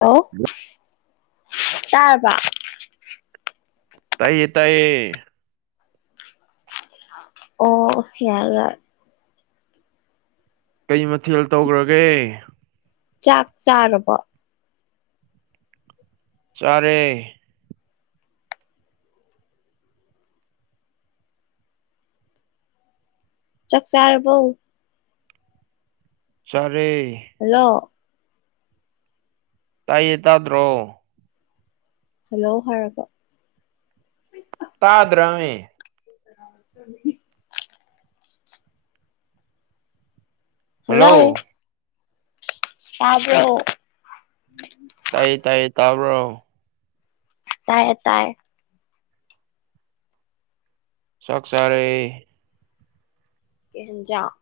ꯑꯣ ꯍꯜꯂꯣ ꯇꯥꯔꯕ ꯇꯥꯏꯌꯦ ꯇꯥꯏꯌꯦ ꯑꯣ ꯌꯥ ꯂꯥꯠ ꯀꯩ ꯃꯊꯦꯜ ꯇꯧꯒ꯭ꯔꯒꯦ ꯆꯥꯛ ꯆꯥꯔꯕꯣ ꯆꯥꯔꯦ ꯆꯥꯛ ꯆꯥꯔꯕꯣ ꯆꯥꯔꯦ ꯍꯜꯂꯣ꯫ ꯇꯥꯏꯌꯦ ꯇꯥꯗ꯭ꯔꯣ꯫ ꯍꯜꯂꯣ ꯍꯥꯏꯔꯒ꯫ ꯇꯥꯗ꯭ꯔꯃꯤ꯫ [inaudible] ꯍꯜꯂꯣ ꯇꯥꯕ꯭ꯔꯣ꯫ ꯇꯥꯏꯌꯦ ꯇꯥꯏꯌꯦ ꯇꯥꯕ꯭ꯔꯣ꯫ ꯇꯥꯏꯌꯦ ꯇꯥꯔꯦ ꯆꯥꯛ ꯆꯥꯔꯦ ꯀꯩ ꯍꯦꯟꯖꯥꯡ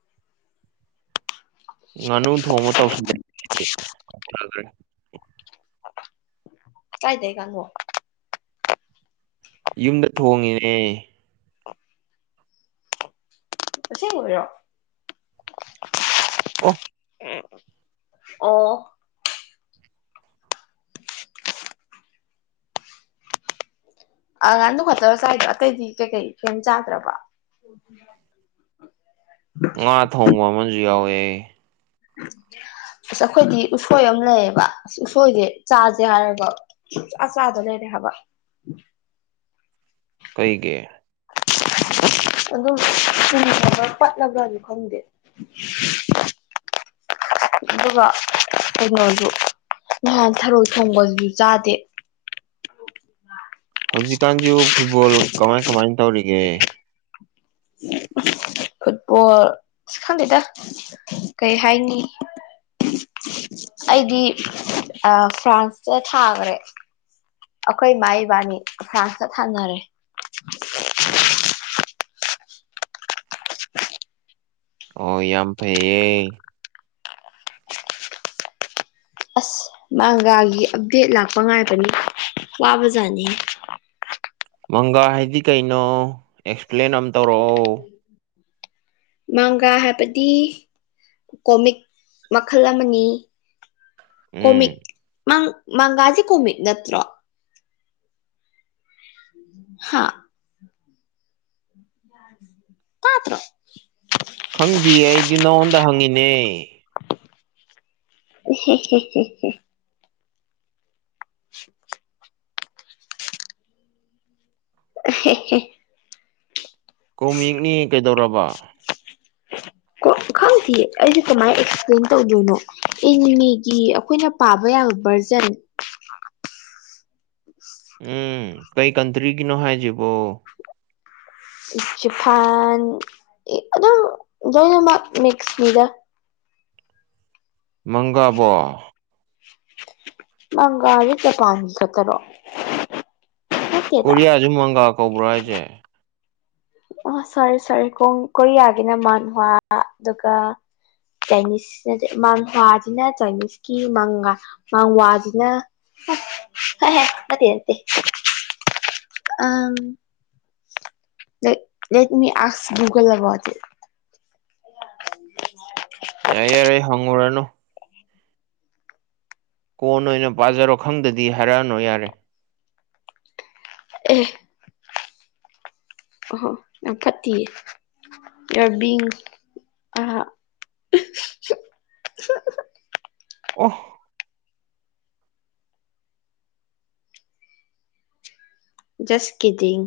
ꯉꯥꯅꯨ ꯊꯣꯡꯕ ꯇꯧꯁꯜꯂꯦ [unintelligible] ꯀꯥꯢꯗꯩ ꯉꯥꯅꯨ ꯌꯨꯝꯗ ꯊꯣꯡꯉꯤꯅꯦ ꯑꯁꯦꯡ ꯕꯩꯔꯣ ꯑꯣ꯫ ꯑꯣ꯫ ꯑ ꯉꯥꯡꯗꯨꯈꯠꯇꯔꯣ ꯆꯥꯏꯗꯣ ꯑꯇꯩꯗꯤ ꯀꯩꯀꯩ ꯀꯩꯃ ꯆꯥꯗ꯭ꯔꯕꯣ꯫ [inaudible] ꯉꯥ ꯊꯣꯡꯕ ꯑꯃꯁꯨ ꯌꯥꯎꯋꯦꯍꯦ꯫ ꯑꯁ ꯑꯩꯈꯣꯏꯗꯤ ꯎꯁꯣꯏ ꯑꯃ ꯂꯩꯌꯦꯕ ꯑꯁ ꯎꯁꯣꯏꯁꯦ ꯆꯥꯁꯦ ꯍꯥꯏꯔꯒ꯫ ꯁꯨꯡꯆꯥ ꯆꯥꯥꯗ ꯂꯩꯔꯦ ꯍꯥꯏꯕ꯫ ꯀꯩꯒꯤ꯫ ꯑꯗꯨꯕꯨ ꯄꯨꯝꯃꯕꯥꯔ ꯄꯠꯂꯕꯔꯁꯨ ꯈꯪꯗꯦ꯫ ꯑꯗꯨꯒ ꯀꯩꯅꯣꯁꯨ ꯅꯍꯥꯟ ꯊꯔꯣꯏ ꯊꯣꯡꯕꯗꯨꯁꯨ ꯆꯥꯗꯦ꯫ ꯍꯧꯖꯤꯛꯀꯥꯟꯁꯤꯕꯨ ꯐꯨꯠꯕꯣꯜ ꯀꯃꯥꯏ ꯀꯃꯥꯏꯅ ꯇꯧꯔꯤꯒꯦ꯫ ꯐꯨꯠꯕꯣꯜ ꯈꯪꯗꯦꯗ꯫ ꯀꯩ ꯍꯥꯏꯅꯤ꯫ ꯑꯩꯗꯤ ꯐ꯭ꯔꯥꯟꯁꯇ ꯊꯥꯈ꯭ꯔꯦ꯫ ꯑꯩꯈꯣꯏ ꯏꯃꯥ ꯏꯕꯥꯅꯤ ꯐ꯭ꯔꯥꯟꯁꯇ ꯊꯥꯟꯅꯔꯦ꯫ ꯎꯝ꯫ [unintelligible] ꯑꯣ ꯌꯥꯝ ꯐꯩꯌꯦ꯫ ꯑꯁ ꯃꯪꯒꯥꯒꯤ ꯑꯞꯗꯦꯠ ꯂꯥꯛꯄ ꯉꯥꯏꯕꯅꯤ ꯋꯥꯕꯖꯥꯠꯅꯤꯍꯦ꯫ ꯃꯪꯒꯥ ꯍꯥꯏꯗꯤ ꯀꯩꯅꯣ ꯑꯦꯛꯁꯄ꯭ꯂꯦꯟ ꯑꯃ ꯇꯧꯔꯛꯑꯣ꯫ ꯃꯪꯒꯥ ꯍꯥꯏꯕꯗꯤ ꯀꯣꯃꯤꯛ ꯃꯈꯜ ꯑꯃꯅꯤ꯫ ꯎꯝ ꯀꯣꯃꯤꯛ ꯃꯪ ꯃꯪꯒꯥꯁꯤ ꯀꯣꯃꯤꯠ ꯅꯠꯇ꯭ꯔꯣ꯫ ꯍꯥꯥ꫰꫰ ꯇꯥꯗ꯭ꯔꯣ꯫ ꯈꯪꯗꯤꯌꯦ ꯑꯩꯗꯤ ꯅꯉꯣꯟꯗ꯫ ꯗ ꯍꯪꯉꯤꯅꯦ꫰꫰ [unintelligible] [unintelligible] ꯀꯣꯃꯤꯛꯅꯤ ꯀꯩꯗꯧꯔꯕ꯫ [inaudible] ꯈꯪꯗꯤꯌꯦ ꯑꯩꯁꯨ ꯀꯃꯥꯏꯅ ꯑꯦꯛꯁꯄ꯭ꯂꯦꯟ ꯇꯧꯗꯣꯏꯅꯣ ꯏꯟꯅꯤꯃꯤꯒꯤ ꯑꯩꯈꯣꯏꯅ ꯄꯥꯕ ꯌꯥꯕ ꯚꯔꯖꯟ꯫ ꯎꯝ ꯀꯩ ꯀꯟꯇ꯭ꯔꯤꯒꯤꯅꯣ ꯍꯥꯏꯁꯤꯕꯣ꯫ ꯆꯐꯥꯟ ꯑꯗꯨꯝ ꯂꯣꯏꯅꯃꯛ ꯃꯤꯛꯁ ꯃꯤꯗ ꯃꯪꯒꯕꯣ ꯕꯪꯒꯥꯂꯤ ꯖꯄꯥꯟ ꯆꯠꯇꯔꯣ ꯀꯣꯔꯤꯌꯥꯁꯨ ꯃꯪꯒꯥ ꯀꯧꯕ꯭ꯔꯣ ꯍꯥꯏꯁꯦ ꯑ ꯁꯥꯔꯤ ꯁꯥꯔꯤ ꯀꯣꯔꯤꯌꯥꯒꯤꯅ ꯃꯥꯟꯋꯥ ꯑꯗꯨꯒ ꯆꯥꯏꯅꯤꯁꯅ ꯃꯥꯡꯋꯥꯁꯤꯅ ꯆꯥꯏꯅꯤꯁꯀꯤ ꯃꯪ ꯃꯪꯋꯥꯁꯤꯅ ꯎ ꯍ ꯃ ꯑꯗꯤꯦ ꯑ ꯂ ꯂꯩ ꯃꯤ ꯑꯁ ꯨꯒꯜ ꯂ ꯣ ꯌꯥꯏꯔꯦ ꯌꯥꯔꯦ ꯍꯪꯉꯨꯔꯅꯨ ꯀꯣꯟ ꯑꯣꯏꯅ ꯄꯥꯖꯔꯣ ꯈꯪꯗꯗꯤ ꯍꯥꯏꯔꯛꯑꯅꯣ ꯌꯥꯔꯦ ꯑꯦ ꯑꯣꯍꯣ ꯌꯥꯝ ꯐꯠꯇꯤꯌꯦ꯫ [unintelligible] ꯑꯣ꯫ ꯖꯁ ꯀꯤꯗꯤꯡ꯫